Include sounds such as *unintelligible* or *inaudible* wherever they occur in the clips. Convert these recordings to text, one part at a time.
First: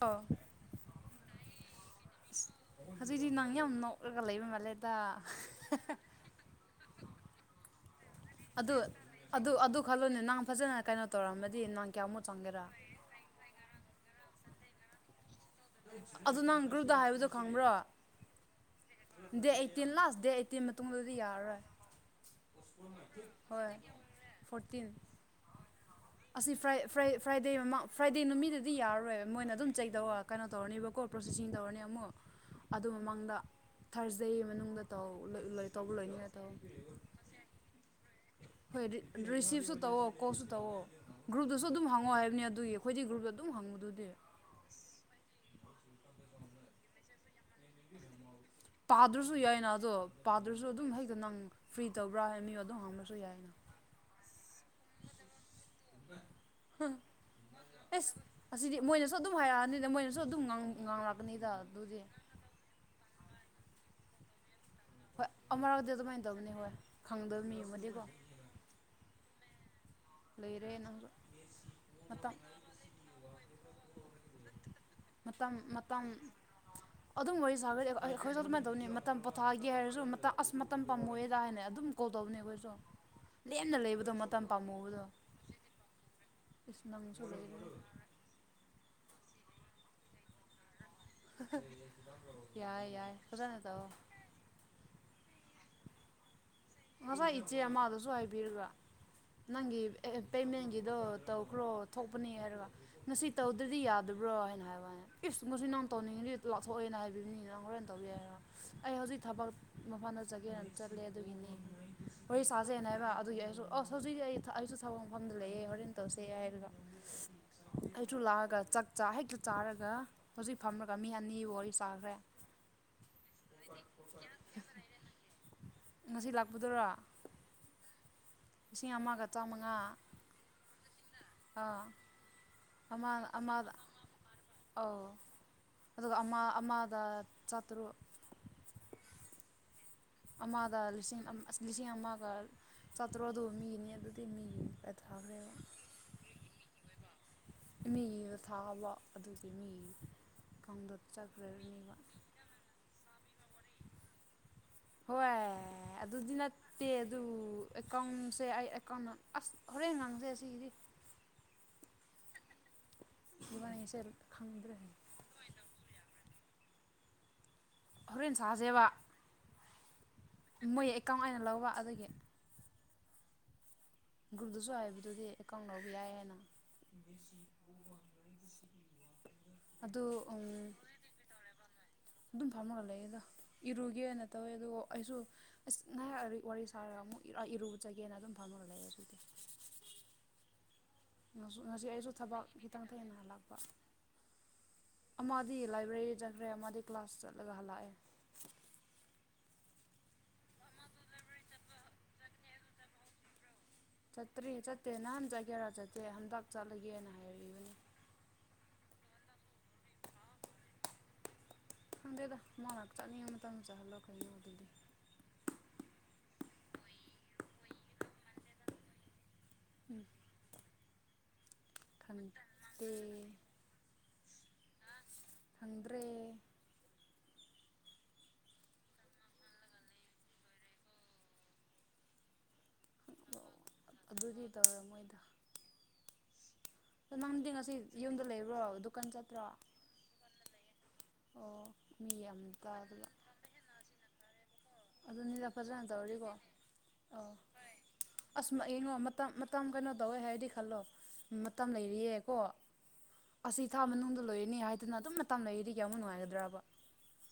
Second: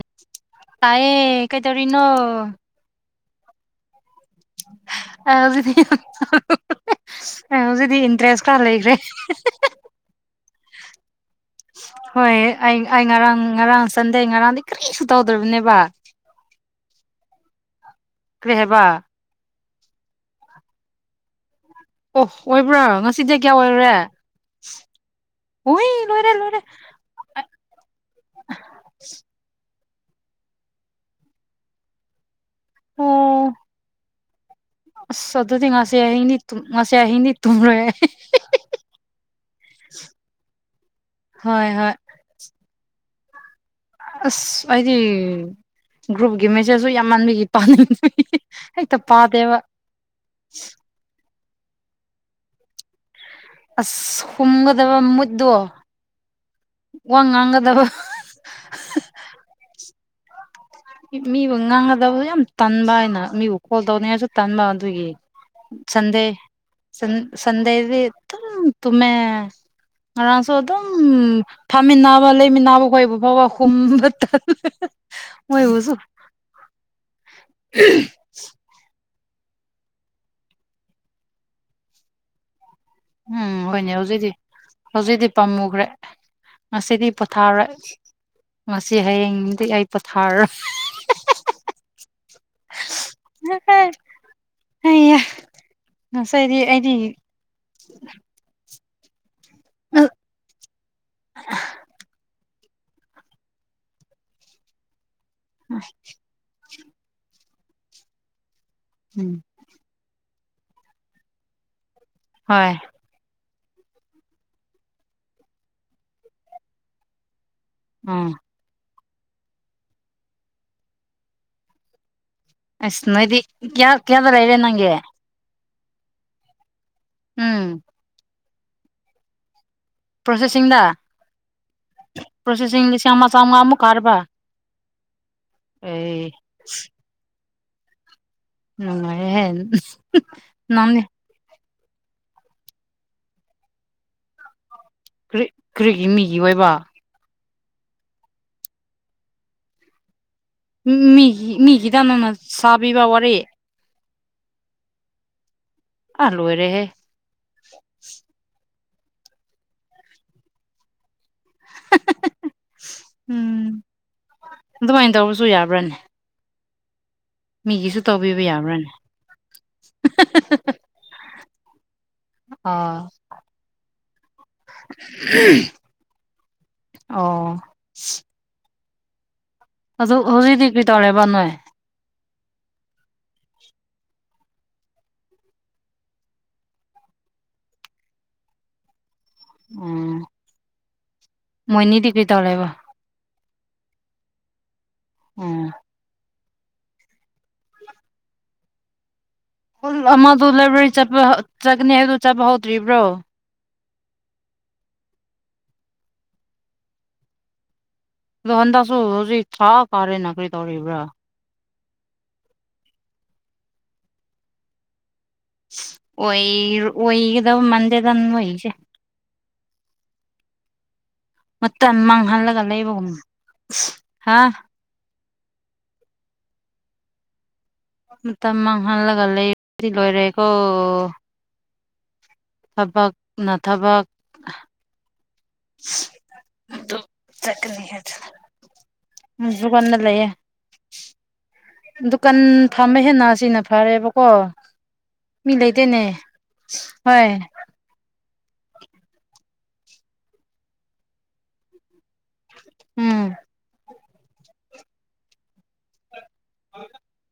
ꯑꯣ ꯇꯥꯏꯦ ꯀꯩꯇꯥꯧꯔꯤ ꯏꯅꯣ ꯑꯗꯨꯏꯗꯤ ꯅꯪ ꯌꯥꯝ ꯅꯣꯛꯂꯒ ꯂꯩꯕ ꯃꯥꯜꯂꯦꯗ ꯑꯦꯍꯖꯤꯗꯤ ꯑꯦꯍꯖꯤꯗꯤ ꯑꯗꯨ ꯑꯗꯨ ꯑꯗꯨ ꯈꯜꯂꯨꯅꯦ ꯅꯪ ꯐꯖꯅ ꯀꯩꯅꯣ ꯇꯧꯔꯝꯃꯗꯤ ꯅꯪ ꯀꯌꯥꯃꯨꯛ ꯍꯣꯏ ꯆꯪꯒꯦꯔꯥ ꯑꯩ ꯑꯩ ꯉꯔꯥꯡ ꯉꯔꯥꯡ ꯁꯟꯗꯦ ꯉꯔꯥꯡꯗꯤ ꯀꯔꯤꯝꯁꯨ ꯇꯧꯗ꯭ꯔꯕꯅꯦꯕ ꯑꯗꯨ ꯅꯪ ꯒ꯭ꯔꯨꯞꯇ ꯍꯥꯏꯕꯗꯣ ꯈꯪꯕ꯭ꯔꯣ ꯀꯒꯦꯍꯦꯕ date eighteen last date eighteen ꯃꯇꯨꯡꯗꯗꯤ ꯌꯥꯔꯔꯣꯏ ꯑꯣ ꯑꯣꯏꯕ꯭ꯔꯥ ꯉꯁꯤꯗꯤ ꯀꯌꯥ ꯍꯣꯏ ꯑꯣꯏꯔꯨꯔꯦ ꯐꯣꯔꯇꯤꯟ ꯍꯣꯏ ꯂꯣꯏꯔꯦ ꯂꯣꯏꯔꯦ ꯐ꯭ꯔ ꯐ꯭ꯔꯥꯏꯗꯦ ꯃꯃꯥꯡ ꯐ꯭ꯔꯥꯏꯗꯦ ꯅꯨꯃꯤꯠꯇꯗꯨꯗꯤ ꯌꯥꯔꯣꯏꯕ ꯃꯣꯏꯅ ꯑꯗꯨꯝ ꯆꯩꯗꯧ ꯋꯥꯣ ꯀꯩꯅꯣ ꯇꯧꯔꯅꯤꯕꯀꯣ ꯄ꯭ꯔꯣꯁꯦꯁꯤꯡ ꯇꯧꯔꯅꯤ ꯑꯃꯨꯛ ꯑꯗꯨ ꯑꯣ ꯃꯃꯥꯡꯗ ꯊꯥꯔꯁꯗꯦ ꯃꯅꯨꯡꯗ ꯇꯧ ꯑꯁ ꯑꯗꯨꯗꯤ ꯇꯧꯕ ꯂꯣꯏꯅꯤꯅ ꯇꯧ ꯍ ꯍꯣꯏ ꯔꯤꯁꯤꯞꯁꯨ ꯇꯧꯑꯣ ꯀꯣꯜꯁꯨ ꯇꯧꯑꯣ ꯒ꯭ꯔꯨꯞꯇꯁꯨ ꯍꯣꯏ ꯑꯗꯨꯝ ꯍꯣꯏ ꯍꯪꯉꯑꯣ ꯍꯥꯏꯕꯅꯤ ꯑꯗꯨꯒꯤ ꯑꯩꯈꯣꯏ ꯒꯨꯞꯗ ꯑꯗꯨꯝꯪꯉꯕꯗꯨꯗꯤ ꯑꯁ ꯑꯩꯗꯤ ꯒ꯭ꯔꯨꯞꯀꯤ ꯃꯦꯆꯦꯖꯁꯨ ꯌꯥꯝ ꯃꯥꯟꯕꯤꯈꯤ ꯄꯥꯗ꯭ꯔꯁꯨ ꯌꯥꯏꯅ ꯑꯗꯣ ꯄꯥꯗ꯭ꯔꯁꯨ ꯑꯗꯨꯝ ꯍꯦꯛꯇ ꯅꯪ ꯐ꯭ꯔꯤ ꯇꯧꯕ꯭ꯔꯥ ꯍꯥꯏ ꯃꯤ ꯑꯗꯨꯝ ꯍꯥꯡꯅꯁꯨ ꯌꯥꯏꯅ ꯑꯁ ꯍꯨꯝꯒꯗꯕ ꯃꯨꯠꯇꯣ ꯋꯥ ꯉꯥꯡꯒꯗꯕ ꯑꯦꯁ ꯑꯁꯤꯗꯤ ꯃꯣꯏꯅꯁꯨ ꯑꯗꯨꯝ ꯍꯥꯏꯔꯛꯑꯅꯤꯅ ꯃꯣꯏꯅꯁꯨ ꯑꯗꯨꯝ ꯉꯥꯡ ꯃꯤꯕꯨ ꯉꯥꯡꯒꯗꯕ ꯌꯥꯝ ꯇꯟꯕ ꯍꯥꯏꯅ ꯃꯤꯕꯨ ꯈꯣꯜꯗꯧꯅꯤꯁꯨ ꯇꯝꯕ ꯑꯗꯨꯒꯤ ꯍꯣꯏ ꯑꯃꯔꯛꯇꯤ ꯑꯗꯨꯃꯥꯏꯅ ꯇꯧꯕꯅꯤ ꯍꯣꯏ ꯁꯟꯗꯦꯟ ꯈꯪꯗꯕ ꯁꯟꯗꯦꯗꯤ ꯃꯤꯒꯨꯝꯕꯗꯤꯀꯣ ꯇꯨ ꯉꯔꯥꯡꯁꯨ ꯂꯩꯔꯦ ꯑꯗꯨꯝ ꯅꯪꯁꯨ ꯐꯝꯃꯤꯟꯅꯕ ꯃꯇꯝ ꯂꯩꯃꯤꯟꯅꯕ ꯀꯣꯏꯕ ꯐꯥꯎꯕ ꯍꯨꯝꯕ ꯃꯇꯝ ꯃꯣꯏꯕꯨꯁꯨ ꯃꯇꯝ ꯑꯗꯨꯝ ꯋꯥꯔꯤ ꯁꯥꯒꯗꯤ ꯑꯩꯈꯣꯏꯁꯨ ꯑꯗꯨꯃꯥꯏꯅ ꯇꯧꯅꯤ ꯃꯇꯝ ꯄꯣꯊꯥꯑꯒꯦ ꯍꯥꯏꯔꯁꯨ ꯑꯁ ꯃꯇꯝ ꯄꯥꯝꯃꯣꯏꯦꯗ ꯍꯥꯏꯅ ꯑꯗꯨꯝ ꯀꯣꯜ ꯇꯧꯅꯤ ꯑꯩꯈꯣꯏꯁꯨ ꯂꯦꯝꯅ ꯂꯩꯕꯗꯣ ꯃꯇꯝ ꯄꯥꯝꯃꯧꯕꯗꯣ ꯍꯧꯖꯤꯗꯤ ꯄꯥꯝꯃꯨꯈ꯭ꯔꯦ ꯉꯁꯤꯗꯤ ꯅꯪꯁꯨ ꯄꯣꯊꯥꯔꯦ ꯂꯩꯔꯦ ꯃꯁꯤ ꯍꯌꯦꯡꯗꯤ ꯑꯩ ꯄꯣꯊꯥꯔꯣꯏ ꯌꯥꯏ ꯌꯥꯏ ꯐꯖꯅ ꯇꯧꯑꯣ ꯑꯩꯌꯥ ꯉꯁꯤꯗꯤ ꯑꯩ ꯉꯁꯥꯏ ꯏꯆꯦ ꯑꯃꯗꯨꯁꯨ ꯍꯥꯏꯕꯤꯔꯒ ꯅꯪꯒꯤ ꯄꯦꯃꯦꯟꯒꯤꯗꯣ ꯇꯧꯈ꯭ꯔꯣ ꯊꯣꯛꯄꯅꯦ ꯍꯥꯏꯔꯒ ꯉꯁꯤ ꯇꯧꯗ꯭ꯔꯗꯤ ꯌꯥꯗꯕ꯭ꯔꯣ ꯍꯥꯏꯅ ꯍꯥꯏꯕꯅ ꯏꯁ ꯉꯁꯤ ꯅꯪ ꯇꯧꯅꯤꯡꯉꯗꯤ ꯂꯥꯞꯊꯣꯛꯑꯦꯅ ꯍꯥꯏꯕꯤꯕꯅꯤꯅ ꯍꯣꯔ ꯑꯣꯏꯅ ꯇꯧꯕꯤ ꯌꯥꯏꯔꯣ ꯑꯩ ꯍꯧꯖꯤꯛ ꯎꯝ ꯊꯕꯛ ꯃꯐꯥꯟꯗ ꯆꯠꯒꯦꯅ ꯆꯠꯂꯦ ꯑꯗꯨꯒꯤꯅꯤ ꯋꯥꯔꯤ ꯍꯣꯏ ꯁꯥꯖꯩꯑꯅ ꯍꯥꯏꯕ ꯑꯗꯨꯒꯤ ꯑꯣꯁ ꯍꯧꯖꯤꯛ ꯑꯩ ꯑꯩꯁꯨ ꯊꯥꯕꯛ ꯃꯐꯝꯗ ꯂꯩꯌꯦꯦ ꯍꯣꯔꯦꯟ ꯇꯧꯁꯦ ꯍꯥꯏꯔꯒ ꯑꯩꯁꯨ ꯎꯝ ꯂꯥꯛꯑꯒ ꯆꯥꯛ ꯆꯥ ꯍꯦꯛꯇ ꯆꯥꯔꯒ ꯍꯧꯖꯤꯛ ꯐꯝꯃꯒ ꯃꯤ ꯑꯅꯤ ꯋꯥꯔꯤ ꯆꯥꯈ꯭ꯔꯦ ꯑꯁ ꯅꯣꯗꯤ ꯀꯌꯥ ꯀꯌꯥꯗ꯭ꯔ ꯏꯦ ꯅꯪꯦ ꯉꯁꯤ ꯂꯥꯛꯄꯗꯔꯥ ꯎꯝ ꯂꯤꯁꯤꯡ ꯑꯃꯒ ꯆꯥꯝꯃꯉꯥ ꯄ꯭ꯔꯣꯁꯦꯁꯤꯡꯗ ꯄ꯭ꯔꯣꯁꯦꯁꯤꯡꯗ ꯑꯃ ꯂꯤꯁꯤꯡ ꯑꯃꯥ ꯑꯃ ꯆꯝꯉꯥ ꯑꯃꯨꯛ ꯀꯥꯔꯕ ꯑꯧ ꯑꯗꯨꯒ ꯑꯩ ꯑꯃ ꯑꯃꯗ ꯆꯥꯇꯔꯨꯛ *unintelligible* ꯑꯃꯗ ꯅꯪꯅꯦ ꯂꯤꯁꯤꯡ ꯑꯁ ꯂꯤꯁꯤꯡ ꯑꯃꯒ ꯆꯥꯇ꯭ꯔꯨꯛ ꯑꯗꯨ ꯃꯤꯅꯤ ꯑꯗꯨꯗꯤ ꯃꯤ ꯀꯔꯤꯒꯤ ꯃꯤꯒꯤ ꯑꯣꯏꯕ ꯃꯤ ꯊꯥꯕ ꯑꯗꯨꯗꯤ ꯃꯤ ꯃꯤꯒꯤ ꯃꯤꯒꯤꯗꯥ ꯅꯪꯅ ꯁꯥꯕꯤꯕ ꯋꯥꯔꯤ ꯍꯣꯏ ꯑꯥ ꯑꯗꯨꯗꯤ ꯂꯣꯏꯔꯦꯍꯦ ꯅꯠꯇꯦ ꯑꯗꯨ ꯑꯦꯀꯥꯎꯟꯁꯦ ꯑꯩ ꯑꯦꯀꯥꯎꯟ ꯑꯁ ꯍꯣꯔꯦꯟ ꯉꯥꯡꯖꯁꯦ ꯁꯤꯒꯤꯗꯤ ꯎꯝ ꯏꯕꯥꯅꯤꯁꯦ ꯈꯪꯗ꯭ꯔꯦ ꯑꯗꯨꯃꯥꯏꯅ ꯇꯧꯕꯁꯨ ꯌꯥꯕ꯭ꯔꯅꯦ ꯍꯣꯔꯦꯟ ꯇꯧꯕꯤꯕ ꯁꯥꯥꯁꯦꯕ ꯌꯥꯕ꯭ꯔꯥꯅꯦ ꯃꯣꯏ ꯑꯩꯀꯥꯎꯟ ꯑꯩꯅ ꯂꯧꯕ ꯑꯗꯨꯒꯤ ꯑꯥ ꯒ꯭ꯔꯨꯞꯗꯁꯨ ꯍꯥꯏꯕꯗꯨꯗꯤ ꯑꯦꯀꯥꯎ ꯂꯧꯕ ꯌꯥꯏ ꯍꯥꯏꯅ ꯑꯣ *unintelligible* ꯑꯗꯨ ꯍꯧꯖꯤꯛꯇꯤ ꯀꯩ ꯇꯧꯔꯦꯕ ꯅꯣꯏ ꯑꯗꯨꯝ ꯐꯝꯃꯒ ꯂꯩꯑꯦꯗ ꯏꯔꯨꯒꯦꯅ ꯇꯧꯋꯦ ꯑꯗꯨꯒ ꯑꯩꯁꯨ ꯑꯁ ꯉꯥꯏꯍꯥꯛ ꯋꯥꯔꯤ ꯁꯥꯔꯒ ꯑꯃꯨꯛ ꯏꯔꯨꯕꯖꯒꯦꯅ ꯑꯗꯨꯝ ꯐꯝꯅꯔ ꯂꯩꯑꯦ ꯑꯗꯨꯗꯤ ꯎꯝ *unintelligible* ꯉꯁꯤ ꯃꯣꯏꯅꯤꯗꯤ ꯑꯩꯁꯨ ꯀꯔꯤ ꯊꯕꯛ ꯇꯧꯔꯦꯕ ꯈꯤꯇꯪ ꯊꯦꯟꯅ ꯍꯜꯂꯥꯛꯄ ꯑꯃꯗꯤ ꯎꯝ ꯂꯥꯏꯕ꯭ꯔꯦꯔꯤ ꯆꯠꯈ꯭ꯔꯦ ꯑꯃꯗꯤ ꯀ꯭ꯂꯥꯁ ꯆꯠꯂꯒ ꯍꯜꯂꯛꯑꯦ *unintelligible* ꯑꯃꯗꯣ ꯂꯥꯏꯕ꯭ꯔꯦꯔꯤ ꯆꯠꯄ ꯆꯠꯀꯅꯤ ꯍꯥꯏꯕꯗꯣ ꯆꯠꯄ ꯍꯧꯗ꯭ꯔꯤꯕ꯭ꯔꯣ ꯆꯠꯇ꯭ꯔꯤ ꯆꯠꯇꯦ ꯅꯍꯥꯟ ꯆꯠꯀꯦꯔꯥ ꯆꯠꯇꯦ ꯍꯟꯗꯛ ꯆꯠꯂꯒꯦꯅ ꯍꯥꯏꯔꯤꯕꯅꯤ ꯑꯗꯨ ꯍꯟꯗꯛꯁꯨ ꯍꯧꯖꯤꯛ ꯊꯥ ꯀꯥꯔꯦ ꯅ ꯀꯔꯤ ꯇꯧꯔꯤꯔꯤꯕ꯭ꯔꯥ ꯈꯪꯗꯦꯗ ꯃꯥꯥꯅ ꯆꯠꯅꯤꯡ ꯃꯇꯝꯗ ꯆꯠꯍꯜꯂꯣ ꯀꯩꯅꯣ ꯑꯗꯨꯗꯤ ꯑꯣꯏ ꯑꯣꯏꯒꯗ ꯃꯥꯟꯗꯦꯗ ꯑꯣꯏꯒꯤꯁꯦ ꯎꯝ ꯃꯇꯝ ꯃꯥꯡꯍꯜꯂꯒ ꯈꯪꯗꯦ ꯂꯩꯕꯒꯨꯝꯅ ꯍꯥ *unintelligible* ꯈꯪꯗ꯭ꯔꯦ ꯃꯇꯝ ꯃꯥꯡꯍꯜꯂꯒ ꯂꯩꯗꯤ ꯂꯣꯏꯔꯦꯀꯣ ꯊꯕꯛꯅ ꯊꯕꯛ ꯑꯗꯨꯗꯤ ꯇꯧꯔꯝꯃꯣꯏꯗ *unintelligible* ꯅꯪꯗꯤ ꯉꯁꯤ ꯆꯠꯀꯅꯤ ꯌꯨꯝꯗ ꯂꯩꯕ꯭ꯔꯣ ꯗꯨꯀꯥꯟ ꯆꯠꯇ꯭ꯔꯣ *unintelligible* ꯂꯩꯌꯦ ꯑꯣ ꯃꯤ ꯗꯨꯀꯥꯟ ꯌꯥꯝ ꯐꯥꯝꯕ ꯇꯥꯗꯕ ꯍꯦꯟꯅ ꯁꯤꯅ ꯐꯔꯦꯕꯀꯣ ꯑꯗꯨꯅꯤꯗ ꯃꯤ ꯐꯖꯅ ꯂꯩꯇꯦꯅꯦ ꯇꯧꯔꯗꯤꯀꯣ ꯍꯣꯏ ꯑꯧ ꯑꯁ ꯌꯦꯡꯉꯣ ꯃꯇꯝ ꯃꯇꯝ ꯀꯩꯅꯣ ꯇꯧꯋꯦ ꯍꯥꯏꯔꯗꯤ ꯈꯜꯂꯣ ꯃꯇꯝ ꯂꯩꯔꯤꯌꯦꯀꯣ ꯎꯝ ꯑꯁꯤ ꯊꯥ ꯃꯅꯨꯡꯗ ꯂꯣꯏꯔꯅꯤ ꯍꯥꯏꯗꯨꯅ ꯑꯗꯨꯝ ꯃꯇꯝ ꯂꯩꯔꯤꯗꯤ ꯀꯌꯥꯝꯃꯨꯛ ꯅꯨꯡꯉꯥꯏꯒꯗ꯭ꯔꯕ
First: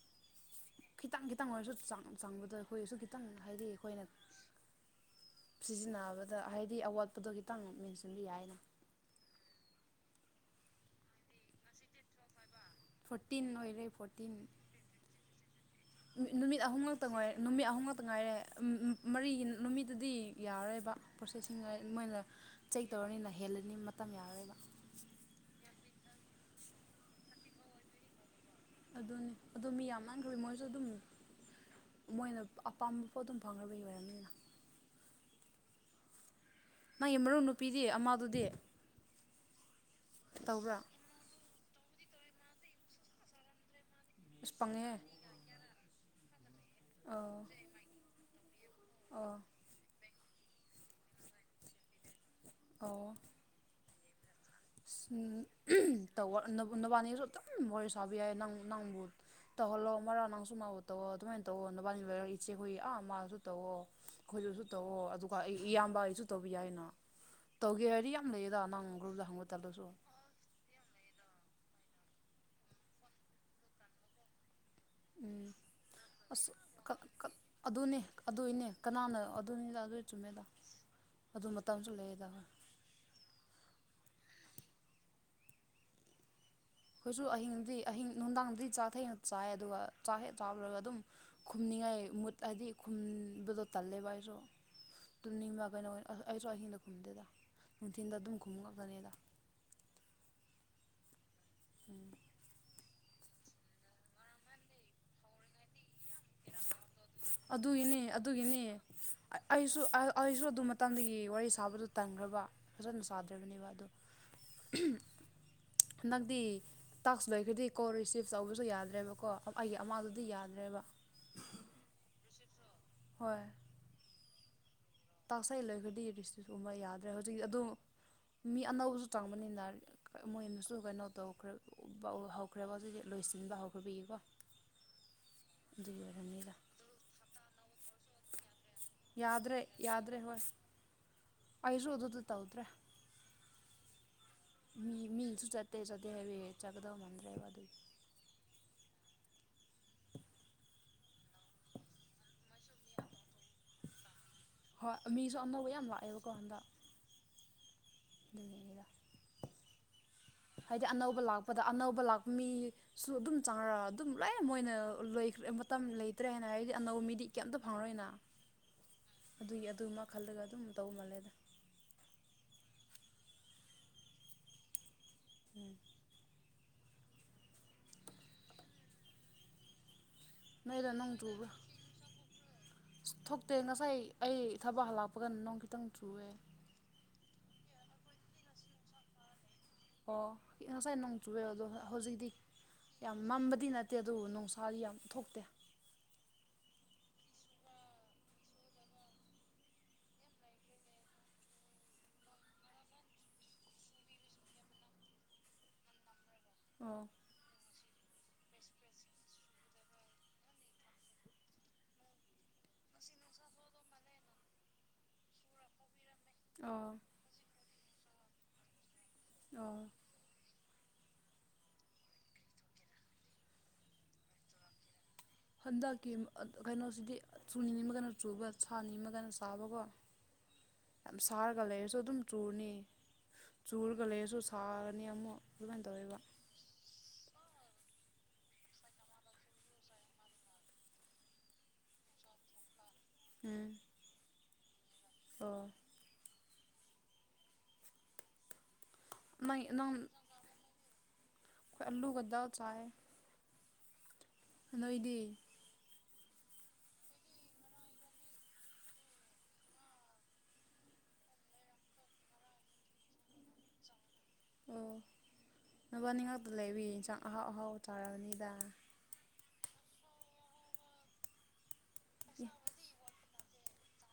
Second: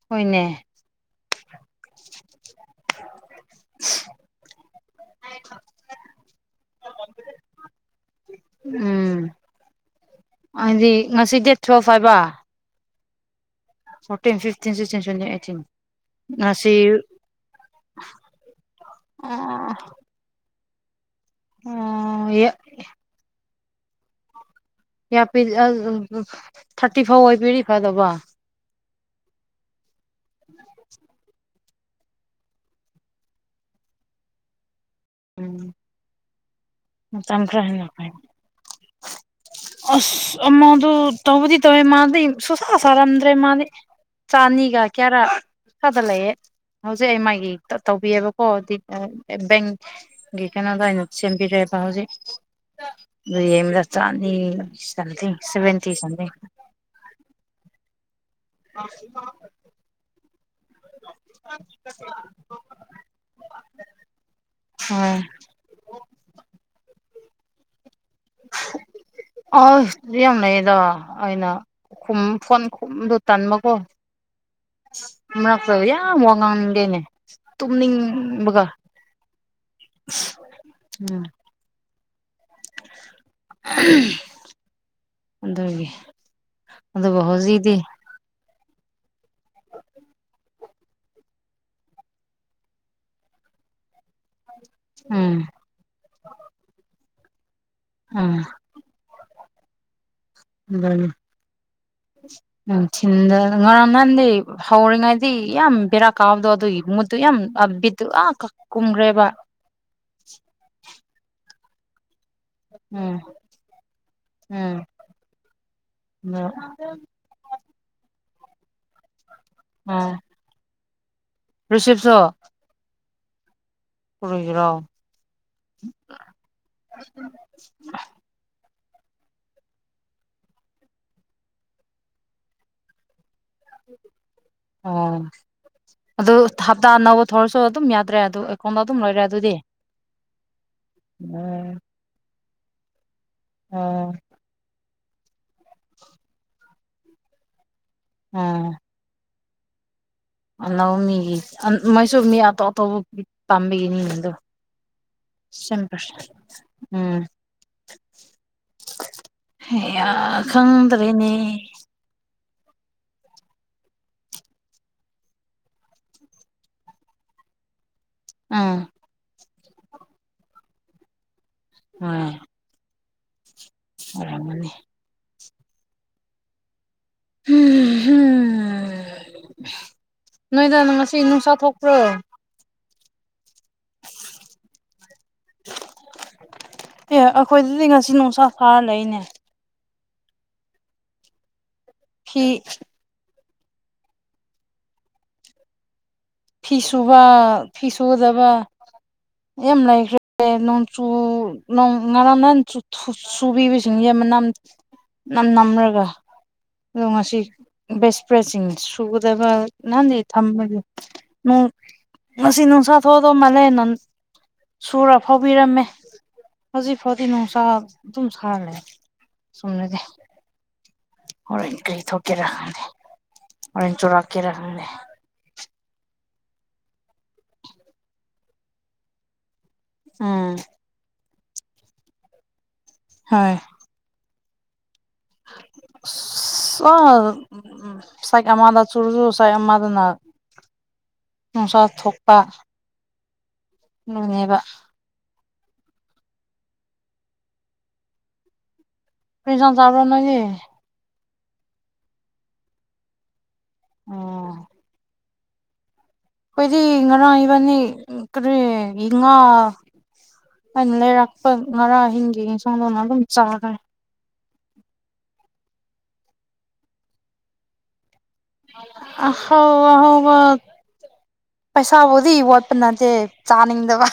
ꯍꯣꯏꯅꯦ ꯈꯤꯇꯪ ꯈꯤꯇꯪ ꯑꯣꯏꯔꯁꯨ ꯆꯪ ꯆꯪꯕꯗ ꯑꯈꯣꯏꯁꯨ ꯈꯤꯇꯪ ꯍꯥꯏꯗꯤ ꯑꯈꯣꯏꯅ ꯁꯤꯖꯤꯟꯅꯕꯗ ꯍꯥꯏꯗꯤ ꯑꯋꯥꯠꯄꯗꯣ ꯈꯤꯇꯪ ꯃꯦꯟꯁꯤꯟꯕꯤ ꯌꯥꯏꯅ ꯎꯝ ꯍꯥꯏꯗꯤ ꯉꯁꯤ ꯗꯦꯠ ꯇꯨꯌꯦꯞ ꯍꯥꯏꯕ ꯐꯣꯔꯇꯤꯟ ꯑꯣꯏꯔꯦ ꯐꯣꯔꯇꯤꯟ ꯐꯤꯞꯇꯤꯟ *unintelligible* ꯅꯨꯃꯤꯠ ꯑꯍꯨꯝ ꯉꯛꯇ ꯉꯥꯏꯔꯦ ꯅꯨꯃꯤꯠ ꯑꯍꯨꯝ ꯉꯛꯇ ꯉꯥꯏꯔꯦ ꯃꯔꯤꯒꯤ ꯅꯨꯃꯤꯠꯇꯨꯗꯤ ꯌꯥꯔꯣꯏꯕ ꯄ꯭ꯔꯣꯁꯦꯁꯁꯤꯡ ꯃꯣꯏꯅ ꯆꯦꯛ ꯇꯧꯔꯅꯤꯅ ꯍꯦꯜꯂꯅꯤ ꯃꯇꯝ ꯌꯥꯔꯔꯣꯏꯕ *unintelligible* ꯊꯥꯔꯇꯤ ꯐꯥꯎ ꯑꯣꯏ ꯄꯤꯔꯤ ꯐꯗꯧꯕ ꯑꯗꯨꯅꯤ ꯑꯗꯨ ꯃꯤ ꯌꯥꯝ ꯃꯟꯈ꯭ꯔꯕꯩ ꯃꯣꯏꯁꯨ ꯑꯗꯨꯝ ꯃꯣꯏꯅ ꯑꯄꯥꯝꯕ ꯄꯣꯠꯇꯨ ꯑꯗꯨꯝ ꯐꯪꯉꯕꯒꯤ ꯑꯣꯏꯔꯝꯅꯤꯅ ꯎꯝ ꯃꯥꯒꯤ ꯃꯔꯨꯞ ꯃꯇꯝ ꯈꯔ ꯅꯨꯄꯤꯗꯤ ꯍꯦꯟꯅ ꯑꯃꯗꯨꯗꯤ ꯑꯁ ꯇꯧꯕ꯭ꯔꯥ ꯑꯃꯃꯗꯨ ꯇꯧꯕꯗꯤ ꯇꯧꯋꯦ ꯃꯥꯗꯩ ꯁꯨꯁꯥ ꯁꯥꯔꯝꯗ꯭ꯔꯦ ꯃꯥꯗꯤꯩ ꯑꯁ ꯆꯥꯅꯤꯒ ꯄꯪꯉꯦꯍꯦ ꯀꯌꯥꯔꯥ ꯏꯁꯥꯗ ꯂꯩꯌꯦ ꯍꯧꯖꯤꯛ ꯑꯩ ꯑꯥ ꯃꯥꯒꯤ ꯇꯧꯕꯤꯑꯕꯀꯣ ꯑꯥ ꯕꯦꯡ *unintelligible* ꯀꯩꯅꯣꯗ ꯑꯩꯅ ꯁꯦꯝꯕꯤꯔꯦꯕ ꯍꯧꯖꯤꯛ ꯑꯣ ꯑꯗꯨ ꯌꯦꯗ ꯆꯥꯅꯤ ꯁꯝꯊꯤꯡ ꯁꯚꯦꯟꯇꯤ ꯁꯝꯗꯤꯡ ꯅꯕꯟꯅꯤꯁꯨ ꯑꯗꯨꯝ ꯋꯥꯔꯤ ꯁꯥꯕ ꯌꯥꯏ ꯅꯪ *unintelligible* ꯇꯧ ꯑꯗꯨꯃꯥꯏꯅ ꯇꯧꯑꯣ ꯅꯕꯥꯔ ꯏꯆꯦ ꯍꯣꯏ ꯑꯥ ꯃꯥꯁꯨ ꯇꯧꯑꯣ ꯑꯩꯈꯣꯏꯗꯁꯨ ꯇꯧꯑꯣ ꯍꯣꯏ ꯑꯗꯨꯒ ꯑꯩ ꯏꯌꯥꯝꯕ ꯑꯩꯁꯨ ꯇꯧꯕ ꯌꯥꯏꯅ ꯇꯧꯒꯦ ꯍꯥꯏꯔꯗꯤ ꯌꯥꯝ ꯂꯩꯌꯦꯗ ꯅꯪ ꯒ꯭ꯔꯨꯞꯗ ꯍꯪꯒ ꯑꯁ ꯌꯥꯝ ꯂꯩꯌꯦꯗꯣ ꯑꯩꯅ ꯈꯨꯝ ꯐꯣꯟ ꯈꯨꯝꯗ ꯇꯟꯕꯀꯣ꯫ *inaudible* ꯎꯝ ꯃꯔꯛꯇ ꯌꯥꯝ ꯋꯥ ꯑꯁ ꯀ ꯉꯥꯡꯅꯤꯡꯗꯦꯅꯦ ꯀ ꯑꯗꯨꯅꯦ ꯇꯨꯝꯅꯤꯡꯕꯒ ꯑꯗꯨꯏꯅꯦ ꯀꯅꯥꯅꯣ ꯑꯗꯨꯅꯤ ꯑꯗꯨ ꯆꯨꯝꯃꯦꯗ ꯎꯝ *unintelligible* ꯂꯩꯗ *unintelligible* ꯑꯗꯨꯒ ꯑꯈꯣꯏꯁꯨ ꯍꯧꯖꯤꯛꯗꯤ ꯑꯍꯤꯡꯗꯤ ꯑꯍꯤꯡ ꯅꯨꯡꯗꯥꯡꯗꯤ ꯆꯥꯛ ꯊꯦꯡꯅ ꯆꯥꯏ ꯑꯗꯨꯒ ꯆꯥꯛ ꯍꯦꯛ ꯆꯥꯕ ꯂꫭꯏꯔꯒ ꯑꯗꯨꯝ꯫ ꯈꯨꯝꯅꯤꯡꯉꯥꯏ ꯃꯨꯠ ꯍꯥꯏꯗꯤ ꯈꯨꯝꯕꯗꯣ ꯇꯜꯂꯦꯕ ꯑꯩꯁꯨ꯫ ꯇꯨꯝ ꯎꯝ ꯅꯤꯡꯕ ꯀꯩꯅꯣ ꯑꯩꯁꯨ ꯑꯍꯤꯡꯗ ꯈꯨꯝꯗꯦꯗ ꯅꯨꯡꯊꯤꯟꯗ ꯎꯝ ꯑꯗꯨꯝ ꯈꯨꯝ ꯉꯛꯀꯅꯤꯗ꯫ *unintelligible* *unintelligible* ꯅꯨꯡꯊꯤꯟꯗ ꯉꯔꯥꯡ ꯅꯍꯥꯟꯗꯤ ꯍꯧꯔꯤꯉꯩꯗꯤ ꯌꯥꯝ ꯕꯦꯔꯥꯛ ꯀꯥꯎꯗꯣ ꯑꯗꯨ ꯃꯨꯠꯗꯨ ꯌꯦꯝ ꯑ ꯕꯤꯠ ꯑꯗꯨꯒꯤꯅꯤ ꯑ ꯀꯛ ꯑꯗꯨꯒꯤꯅꯤ ꯀꯨꯨꯝꯒ꯭ꯔꯦꯕ ꯑꯩꯁꯨ ꯑꯩꯁꯨ ꯑꯗꯨ ꯃꯇꯝꯗꯒꯤ ꯋꯥꯔꯤ ꯁꯥꯕꯗꯨꯣ ꯇꯟꯈ꯭ꯔꯕ꯫ ꯐꯖꯅ ꯎꯝ ꯁꯥꯗ꯭ꯔꯕꯅꯦꯕ ꯑꯗꯣ ꯎꯝ ꯍꯟꯗꯛꯇꯤ ꯇꯥꯛꯁ ꯂꯣꯏꯈꯔꯗꯤ ꯀꯣꯜ ꯔꯤꯁꯤꯞ ꯇꯧꯕꯁꯨ ꯌꯥꯗ꯭ꯔꯦꯕꯀꯣ꯫ ꯑꯩꯒꯤ ꯑꯃꯗꯨꯗꯤ ꯌꯥꯗ꯭ꯔꯦꯕ꯫ ꯔꯤꯁꯤꯞꯖꫭ꯫ ꯍꯣꯏ ꯀꯔꯤꯒꯤꯔ꯫ ꯇꯥꯛꯁꯦ ꯂꯣꯏꯕꯗꯤ ꯔꯤꯁꯤꯞ ꯀꯨꯝꯕ ꯌꯥꯗ꯭ꯔꯦ ꯍꯧꯖꯤꯛ ꯑꯗꯨ ꯃꯤ ꯑꯅꯧꯕꯁꯨ ꯆꯪꯕꯅꯤꯅ ꯃꯣꯏꯅꯁꯨ ꯀꯩꯅꯣ ꯇꯧꯈ꯭ꯔꯦ꯫ *unintelligible* ꯍꯧꯈ꯭ꯔꯦꯕ ꯍꯧꯖꯤꯛ ꯂꯣꯏꯁꯤꯟꯕ ꯍꯧ ꯑꯥ ꯑꯗꯨꯒꯤ ꯑꯗꯨ ꯑꯣꯏꯔꯝꯅꯤꯗ ꯍꯞꯇꯥ ꯅꯧꯕ ꯊꯧꯔꯁꯨ ꯑꯗꯨꯝ ꯌꯥꯗ꯭ꯔꯦ ꯑꯗꯨ ꯑꯦꯀꯥꯎꯟꯗ ꯑꯗꯨꯝ ꯂꫭꯏꯔꯦ ꯑꯗꯨꯗꯤ꯫ ꯑꯗ꯭ꯔꯦ ꯍꯣꯏ꯫ ꯎꯝ꯫ ꯑꯩꯁꯨ ꯑꯗꯨꯗ ꯇꯧꯗ꯭ꯔꯦ꯫ ꯑꯣ꯫ ꯃꯤ ꯃꯤꯁꯨ ꯆꯠꯇꯦ ꯆꯥꯠꯇꯦ ꯍꯥꯏꯕꯦꯛ ꯆꯠꯀꯗꯧ ꯃꯗ꯭ꯔꯦꯕ ꯑꯗꯨ꯫ ꯎꯝ꯫ ꯫ ꯂꯧꯅꯤ ꯃꯣꯏꯁꯨ ꯃꯤ ꯑꯇꫭꯞ꯫ *unintelligible* ꯄꯥꯝꯕꯒꯅꯤ ꯑꯗꫭ ꯍꯣꯏ ꯃꯤꯁꯨ ꯑꯅꯧꯕ ꯁꯦꯝ ꯌꯥꯝ ꯂꯥꯛꯑꯦꯕꯀꯣ ꯄꯔꯁꯟ ꯍꯟꯗꯛ ꯎꯝ ꯍꯩꯌꯥ *unintelligible* ꯍꯥꯏꯗꯤ ꯑꯅꯧꯕ ꯈꯪꯗ꯭ꯔꯦꯅꯦ ꯂꯥꯛꯄꯗ ꯑꯅꯧꯕ ꯂꯥꯛꯄ ꯃꯤ꯫ ꯁꯨ ꯑꯗꯨꯝ ꯆꯥꯔ ꯑꯗꯨꯝ ꯂꯣꯏ ꯃꯣꯏꯅ ꯂꯣꯏꯈ꯭ꯔꯦ ꯃꯇꯝ ꯂꯩꯇ꯭ꯔꯦ ꯍꯥꯏꯅ ꯍꯥꯏꯗꯤ ꯑꯅꯧꯕ ꯃꯤꯗꯤ ꯀꯩꯝꯇ ꯐꯪꯔꯣꯏꯅ꯫ ꯎꯝ ꯑꯗꯨꯏ ꯑꯗꯨꯃ ꯃꯈꯜꯂꯒ ꯑꯗꯨꯝ ꯇꯧ ꯃꯥꯜꯂꯦꯗ꯫ *unintelligible* ꯑꫭꯏꯔꯝꯃꯅꯤ *unintelligible* ꯎꯝ ꯅꯣꯏꯗ ꯉꯁꯤ ꯅꯨꯡꯁꯥ ꯊꯣꯛꯄ꯭ꯔꯣ꯫ ꯑꯁ ꯊꯣꯛꯇꯦ ꯉꯁꯥꯏ ꯑꯩ ꯊꯕꯛ ꯍꯜꯂꯛꯄꯒꯅ ꯅꯣꯡ ꯈꯤꯇꯪ ꯆꯨꯑꯦ꯫ ꯑꯦ ꯑꯈꯣꯏꯗꯗꯤ ꯉꯁꯤ ꯅꯨꯡꯁꯥ ꯁꯥꯔ ꯂꯩꯅꯦ꯫ ꯑꯣ ꯉꯁꯥꯏ ꯅꯣꯡ ꯆꯨꯏꯑꯦ ꯑꯗꯣ ꯍꯧꯖꯤꯛꯇꯤ꯫ ꯐꯤ ꯌꯥꯝ ꯃꯝꯕꯗꯤ ꯅꯠꯇꯦ ꯑꯗꯨꯕꯨ ꯅꯨꯡꯁꯥꯗꯤ ꯌꯥꯝ ꯊꯣꯛꯇꯦ꯫ ꯐꯤ ꯁꯨꯕ ꯐꯤ ꯁꯨꯒꯗꯕ꯫ ꯌꯥꯝ ꯂꯩꯈ꯭ꯔꯦ ꯅꯣꯡ ꯆꯨ ꯅꯣꯡ ꯉꯔ ꯅꯅꯥ ꯆ ꯊꯨ꯫ ꯁꯨꯕꯤꯕꯁꯤꯡꯁꯦ ꯃꯅꯝ ꯅꯝ ꯅꯝꯔꯒ꯫ ꯑꯣ ꯉꯁꯤ ꯕꯦꯁ ꯐ꯭ꯔꯦꯁꯤꯡ ꯁꯨꯒꯗꯕ ꯅꯍꯥꯟꯗꯒꯤ ꯊꯝꯕꯅꯤ꯫ ꯅꫭꯡ ꯉꯁꯤ ꯅꯨꯡꯁꯥ ꯊꯣꯛꯑꯗꯧ ꯃꯥꯜꯂꯦ ꯅ ꯁꯨꯔ ꯐꯥꯎꯕꯤꯔꯝꯃꯦ꯫ ꯑꯣ ꯍꯧꯖꯤꯛ ꯐꯥꯎꯗꯤ ꯅꯨꯡꯁꯥ ꯑꯗꯨꯝ ꯁꯥꯂꯦ ꯑꯣ ꯁꫭꯝꯗꯗꯤ꯫ ꯍꯣꯔꯦꯟ ꯀꯔꯤ ꯊꯣꯛꯀꯦꯔ ꯈꯪꯗꯦ ꯍꯣꯔꯦꯟ ꯆꯨꯔꯥꯛꯀꯦꯔ ꯈꯪꯗꯦ꯫ ꯍꯟꯗꯛꯀꯤ ꯀꯩꯅꯣꯁꯤꯗꯤ ꯆꯨ ꯅꯤꯅꯤꯃꯒꯩꯅ ꯆꯨꯕ ꯁꯥ ꯅꯤꯃꯒꯅ ꯆꯥꯕꯀꯣ꯫ ꯑꯥ꯫ ꯌꯥꯝ ꯁꯥꯔꯒ ꯂꯩꯔꯁꯨ ꯑꯗꯨꯝ ꯆꯨꯔꯅꯤ ꯍꯣꯏ ꯆꯨꯔꯒ ꯂꯩꯔꯁꯨ ꯁꯥꯔꯅꯤ ꯑꯃꯨꯛ ꯑꯗꯨꯃꯥꯏꯅ ꯇꯧꯋꯦꯕ ꯁꯥꯏ ꯑꯃꯗ ꯆꯨꯔꯁꯨ ꯁꯥꯏ ꯑꯃꯗꯅ ꯅꯨꯡꯁꯥ ꯊꯣꯛꯄ ꯎꯝ ꯎꯝꯅꯦꯕ꯫ ꯑꯣ꯫ ꯀꯔꯤ ꯃꯩ ꯏꯟꯁꯥꯡ ꯅꫭꯝ ꯆꯥꯕ꯭ꯔꯣ ꯅꯣꯏꯗꯤ ꯑꯂꯨꯒꯗꯥ ꯆꯥꯏꯌ‌ꯦ꯫ ꯑꯣ꯫ ꯅꯣꯏꯗꯤ꯫ ꯑꯈꯣꯏꯗꯤ ꯉꯔꯥꯡ ꯏꯕꯥꯅꯤ ꯀꯔꯤ ꯉꯥ꯫ ꯑꯩꯅ ꯂꯩꯔꯛꯄ ꯉꯔꯥ ꯑꯍꯤꯡꯒꯤ ꯁꯣꯗꯧꯅ ꯑꯗꯨꯝ ꯆꯥꯈ꯭ꯔꯦ ꯑꯣ ꯅꯕꯥꯅꯤ ꯉꯥꯛꯇ ꯂꯩꯕꯤꯌꯦ ꯏꯟꯁꯥꯡ ꯑꯍꯥꯎ ꯑꯍꯥꯎ ꯆꯥꯔꯔꯕꯅꯤꯗ *inaudible* ꯅꯠꯇꯦ ꯆꯥꯅꯤꯡꯗꯕ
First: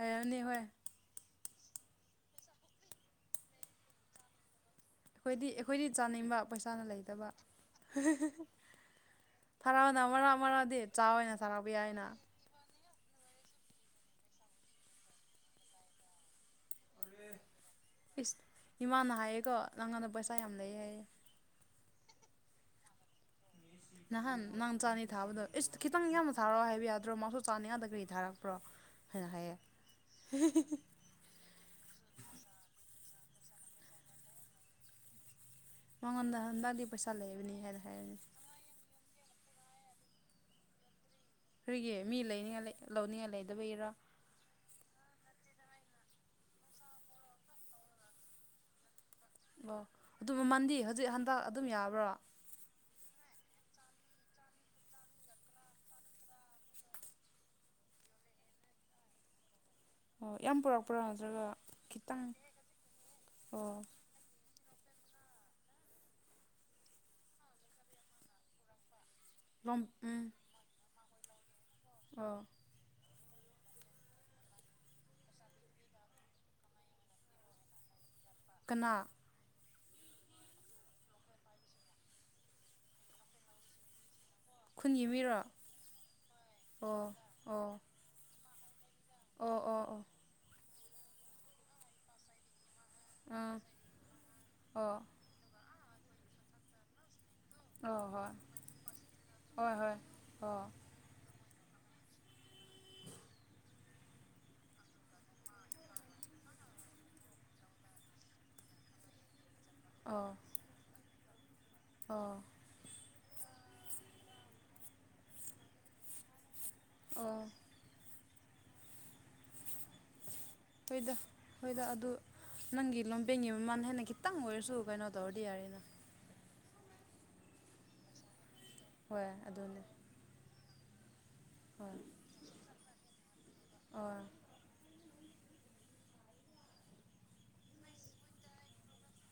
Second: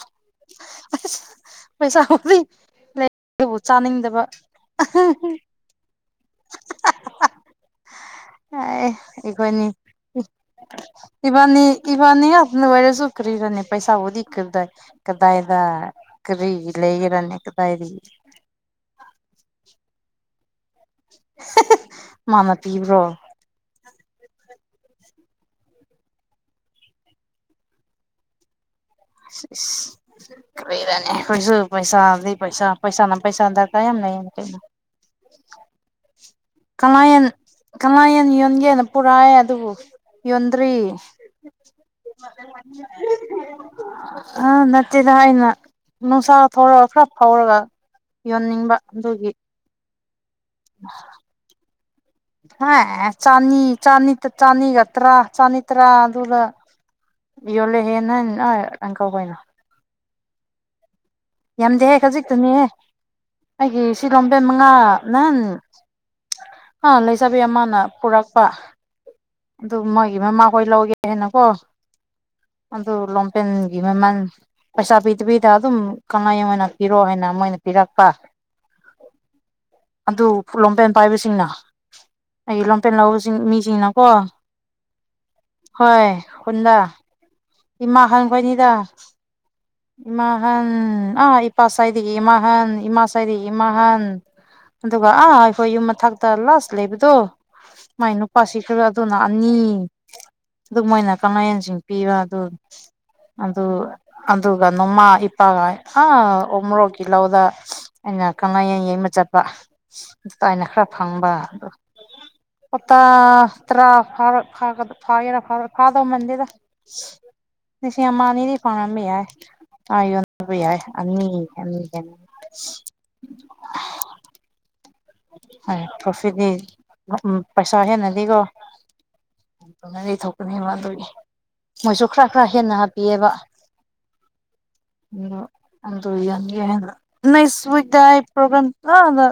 ꯍꯥꯏꯔꯅꯤ ꯍꯣꯏ ꯄꯩꯁꯥꯕꯨꯗꯤ ꯂꯩ ꯑꯗꯨꯕꯨ ꯆꯥꯅꯤꯡꯗꯕ ꯑꯩꯈꯣꯏꯗꯤ ꯑꯩꯈꯣꯏꯗꯤ ꯆꯥꯅꯤꯡꯕ ꯄꯩꯁꯥꯅ ꯂꯩꯇꯕ ꯑꯦ ꯏꯈꯣꯏꯅꯤ ꯊꯥꯔꯛꯑꯣꯅ ꯏ ꯃꯔꯛ ꯃꯔꯛꯗꯤ ꯆꯥꯎ ꯑꯣꯏꯅ ꯏꯕꯥꯅꯤ ꯊꯥꯔꯛꯄ ꯌꯥꯏꯅ ꯏꯕꯥꯅꯤꯅ ꯋꯥꯥꯏꯔꯁꯨ ꯀꯔꯤꯔꯅꯤ ꯄꯩꯁꯥ ꯑꯣꯗꯤ ꯀꯗꯥ ꯀꯗꯥꯏꯗ ꯀꯔꯤ ꯏꯁ ꯏꯃꯥꯅ ꯍꯥꯏꯌꯦꯀꯣ ꯅꯪꯉꯥꯟꯗ ꯄꯩꯁꯥ ꯌꯥꯝ ꯂꯩ ꯍꯥꯏꯌꯦꯦ *unintelligible* ꯃꯥꯃ ꯄꯤꯕ꯭ꯔꯣ ꯅꯍꯥꯟ ꯅꯪ ꯆꯥꯅꯤ ꯊꯥꯕꯗꯣ ꯏꯁ ꯈꯤꯇꯪ ꯌꯥꯝꯅ ꯊꯥꯔꯛꯑꯣ ꯍꯥꯏꯕ ꯌꯥꯗ꯭ꯔꯣ ꯃꯥꯁꯨ ꯆꯥꯅꯤ ꯉꯥꯛꯇ ꯀꯔꯤ ꯊꯥꯔꯛꯄ꯭ꯔꯣ ꯍꯥꯏꯅ ꯍꯥꯏꯌꯦ ꯀꯔꯤꯔꯅꯦ *inaudible* ꯄꯩꯁꯥ ꯑꯗꯤ ꯄꯩꯁꯥ ꯄꯩꯁꯥꯅ ꯄꯩꯁꯥ ꯗꯔꯀꯥ ꯌꯥꯝ ꯂꯩꯌꯦ ꯀꯩꯅꯣ ꯃꯉꯣꯟꯗ *inaudible* ꯀꯪꯂꯥꯌꯦꯟ ꯂꯩꯕꯅꯤ ꯍꯥꯏꯅ ꯍꯥꯏꯔꯅꯤ ꯀꯪꯂꯥꯌꯦꯟ ꯌꯣꯟꯒꯦꯅ ꯄꯨꯔꯑ ꯑꯗꯨꯕꯨ ꯌꯣꯟꯗ꯭ꯔꯤ ꯑꯩꯈꯣꯏꯒꯤ ꯃꯤ ꯂꯩꯅꯤꯡꯉꯥꯏ ꯂꯧꯅꯤꯡꯉꯥꯏ ꯂꯩꯗꯕꯩꯔꯥ ꯑ ꯅꯠꯇꯦꯗ ꯍꯥꯏꯅ ꯅꯨꯡꯁꯥ ꯊꯧꯔꯒ ꯈꯔ ꯐꯥꯎꯔꯒ ꯌꯣꯟꯅꯤꯡꯕ ꯑꯗꯨꯒꯤ ꯑꯣ ꯑꯗꯨ ꯃꯟꯗꯤ ꯍꯧꯖꯤꯛ ꯍꯟꯗꯛ ꯑꯗꯨꯝ ꯌꯥꯕ꯭ꯔꯣ ꯍꯥ ꯆꯅꯤ ꯆꯅꯤ ꯇ ꯆꯥꯟꯅꯤꯒꯠꯇ꯭ꯔ ꯆꯅꯤ ꯇ꯭ꯔ ꯑꯗꯨꯒ ꯌꯣꯜꯂꯦ ꯍꯦꯟꯅ ꯑꯪꯀꯈꯣꯏꯅꯣ ꯑꯣ ꯌꯥꯝ ꯄꯨꯔꯛꯄ *unintelligible* ꯌꯥꯝꯗꯦꯍꯦ ꯈꯖꯤꯛꯇꯅꯤꯍꯦ ꯑꯣ ꯑꯩꯒꯤ ꯁꯤꯂꯝꯕꯦꯟ ꯃꯉꯥ ꯅꯍꯟ ꯑ ꯂꯩꯁꯥꯕꯤ ꯑꯃꯅ ꯄꯨꯔꯛꯄ ꯑꯗꯨ ꯂꯣꯝ ꯃꯥꯒꯤ ꯎꯝ ꯃꯃꯥꯈꯣꯏ ꯂꯧꯒꯦ ꯍꯥꯏꯅꯀꯣ ꯑꯣ ꯑꯗꯨ ꯂꯣꯝꯄꯦꯟꯒꯤ ꯃꯦꯃꯥꯟ ꯄꯩꯁꯥ ꯄꯤꯗꯕꯤꯗ ꯑꯗꯨꯝ ꯀꯪꯂꯥꯌꯦꯟ ꯑꯣꯏꯅ ꯄꯤꯔꯣ ꯍꯥꯏꯅ ꯃꯣꯏꯅ ꯄꯤꯔꯛꯄ ꯀꯅꯥ ꯑꯗꯨ ꯐꯨꯠꯂꯣꯝꯄꯦꯟ ꯄꯥꯏꯕꯁꯤꯡꯅ ꯑꯩ ꯂꯝꯐꯦꯜ ꯂꯧꯕꯁꯤꯡ ꯃꯤꯁꯤꯡꯅꯀꯣ ꯈꯨꯟꯒꯤ ꯃꯤꯔꯣ ꯑꯣ ꯑꯣ ꯃꯥ ꯍꯡꯕꯅꯤꯗ ꯑꯣ ꯑꯣ ꯑꯣ ꯏꯃꯥꯍꯟ ꯑꯥ ꯏꯄꯥ ꯁꯥꯏꯗꯒꯤ ꯏꯃꯥꯍꯥꯟ ꯏꯃꯥ ꯉꯔꯤ ꯑꯥ ꯏꯃꯥꯍꯥꯟ ꯑꯣ ꯑꯗꯨꯒ ꯑꯥ ꯑꯩꯈꯣꯏ ꯌꯨꯝ ꯃꯊꯛꯇ ꯂꯥꯁ ꯂꯩꯕꯗꯣ ꯑꯣ ꯃꯥꯏ ꯅꯨꯄꯥꯁꯤ ꯈꯔ ꯑꯗꯨꯅ ꯑꯅꯤ ꯍꯣꯏ ꯍꯣꯏ ꯍꯣꯏ ꯑꯣ ꯑꯗꯨꯃꯥꯏꯅ ꯀꯃꯦꯟꯁꯤꯡ ꯄꯤꯕ ꯑꯗꯨ ꯑꯗꯨ ꯑꯗꯨꯒ ꯅꯣꯡꯃꯥ ꯏꯄꯥꯒ ꯑꯥ ꯎꯃꯣꯔꯣꯛꯀꯤ ꯂꯧꯗ ꯑꯩꯅ ꯀꯪꯂꯥꯌꯦꯟ ꯌꯦꯡꯕ ꯆꯠꯄ ꯑꯣ ꯑꯗꯨ ꯑꯥꯏꯅ ꯈꯔ ꯐꯪꯕ ꯑ ꯑꯣ ꯑꯣ ꯇꯥ ꯇꯔꯥ ꯐꯥꯔꯣꯏ ꯐꯥꯒ ꯐꯥꯒꯦꯔ ꯐꯥꯗꯧ ꯃꯟꯗꯦꯗ ꯑꯣ ꯂꯤꯁꯤꯡ ꯑꯃ ꯑꯅꯤꯗꯤ ꯐꯡꯉꯝꯕ ꯌꯥꯏ ꯌꯥꯏ ꯍꯣꯏꯗ ꯑꯅꯤ ꯑꯅꯤ ꯍꯣꯏꯗ ꯑꯗꯨ ꯍꯦꯟꯕ ꯅꯪꯒꯤ ꯂꯣꯟꯕꯦꯟꯒꯤ ꯃꯃꯜ ꯍꯦꯟꯅ ꯈꯤꯇꯪ ꯑꯣꯏꯔꯁꯨ ꯀꯩꯅꯣ ꯇꯧꯔꯗꯤ ꯌꯥꯔꯦꯅ ꯄ꯭ꯔꯣꯐꯤꯠꯅꯤ ꯄꯩꯁꯥ ꯍꯦꯟꯅꯗꯤꯀꯣ ꯍꯣꯏ ꯑꯗꯨꯅꯦ *inaudible* ꯑꯗꯨꯒꯤ ꯍꯣꯏ ꯃꯣꯏꯁꯨ ꯈꯔ ꯈꯔ ꯍꯦꯟꯅ ꯍꯥꯞꯄꯤꯌꯦꯕ ꯑꯣ ꯑꯗꯨ ꯌꯥꯝꯗ꯭ꯔꯦ ꯍꯥꯏꯅ ꯅꯦꯛꯁ ꯋꯤꯛꯇ ꯑꯩ ꯄꯣ꯭ꯔꯝꯒꯥꯝ ꯐꯅ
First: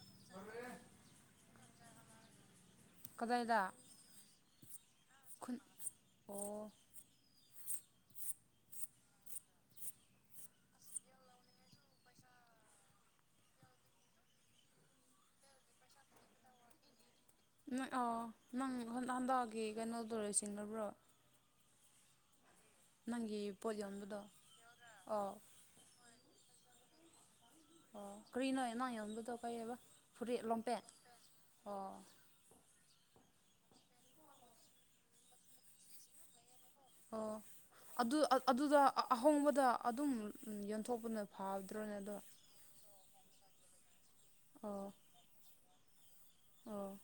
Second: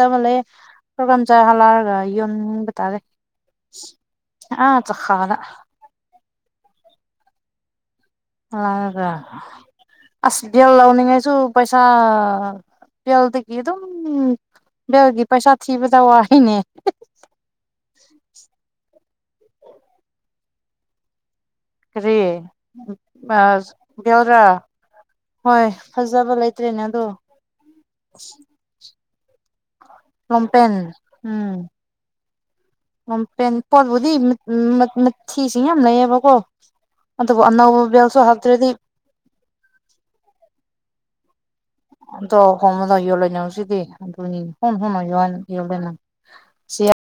ꯇꯕ ꯂꯩꯌꯦ *inaudible* ꯆ ꯍꯂꯛꯑꯒ ꯌꯨꯝ ꯀꯗꯥꯏꯗ ꯆꯈꯥꯗ ꯈꯨꯟ ꯑꯣ ꯂꯥꯛꯑꯒ ꯑꯁ ꯗꯦꯜ ꯂꯧꯅꯤꯡꯉꯁꯨ ꯄꯩꯁꯥ ꯕꯦꯜꯗꯒꯤ ꯑꯗꯨꯝ ꯕꯦꯜꯒꯤ ꯄꯩꯁꯥ ꯊꯤꯕꯗ ꯋꯥꯏꯅꯦ ꯅꯪ ꯑ ꯅꯪ ꯍꯟꯗꯒꯤ ꯀꯩꯅꯣꯗꯣ ꯂꯣꯏꯁꯤꯟꯈ꯭ꯔꯕꯣ ꯀꯔꯤ ꯅꯪꯒꯤ ꯄꯣꯠ ꯌꯣꯟꯕꯗꯣ ꯑꯣ *inaudible* ꯍꯣꯏ ꯐꯖꯕ ꯂꯩꯇ꯭ꯔꯦꯅꯦ ꯑꯗꯣ ꯑꯣ ꯀꯔꯤꯅꯣ ꯅꯪ ꯌꯣꯟꯕꯗꯣ ꯀꯩꯕ ꯐꯨꯔꯤꯠ ꯂꯣꯡꯄꯦꯟ ꯂꯣꯄꯦꯠ ꯑꯣ ꯦꯟꯕꯗꯤ ꯊꯤꯁꯤꯡ ꯌꯥꯝ ꯂꯩꯌꯦꯕꯀꯣ ꯑꯣ ꯑꯗꯨꯕꯨ ꯑꯅꯧꯕ ꯑꯗꯨ ꯕꯦꯜꯁꯨ ꯍꯥꯞꯇ꯭ꯔꯗꯤ ꯑꯗꯨꯗ ꯑꯍꯣꯡꯕꯗ ꯑꯗꯨꯝ ꯌꯣꯟꯊꯣꯛꯄꯅ ꯐꯗ꯭ꯔꯣꯅꯦ ꯑꯗꯣ ꯈꯣꯡꯅꯗ ꯌꯣꯜꯂꯣꯏ ꯅꯁꯤꯗꯤ ꯑꯗꯨꯅꯤ ꯍꯨꯟ ꯑꯣ ꯍꯨꯟꯅ ꯌ ꯌꯣꯂꯣꯏꯅꯪ ꯑꯣ ꯁꯤ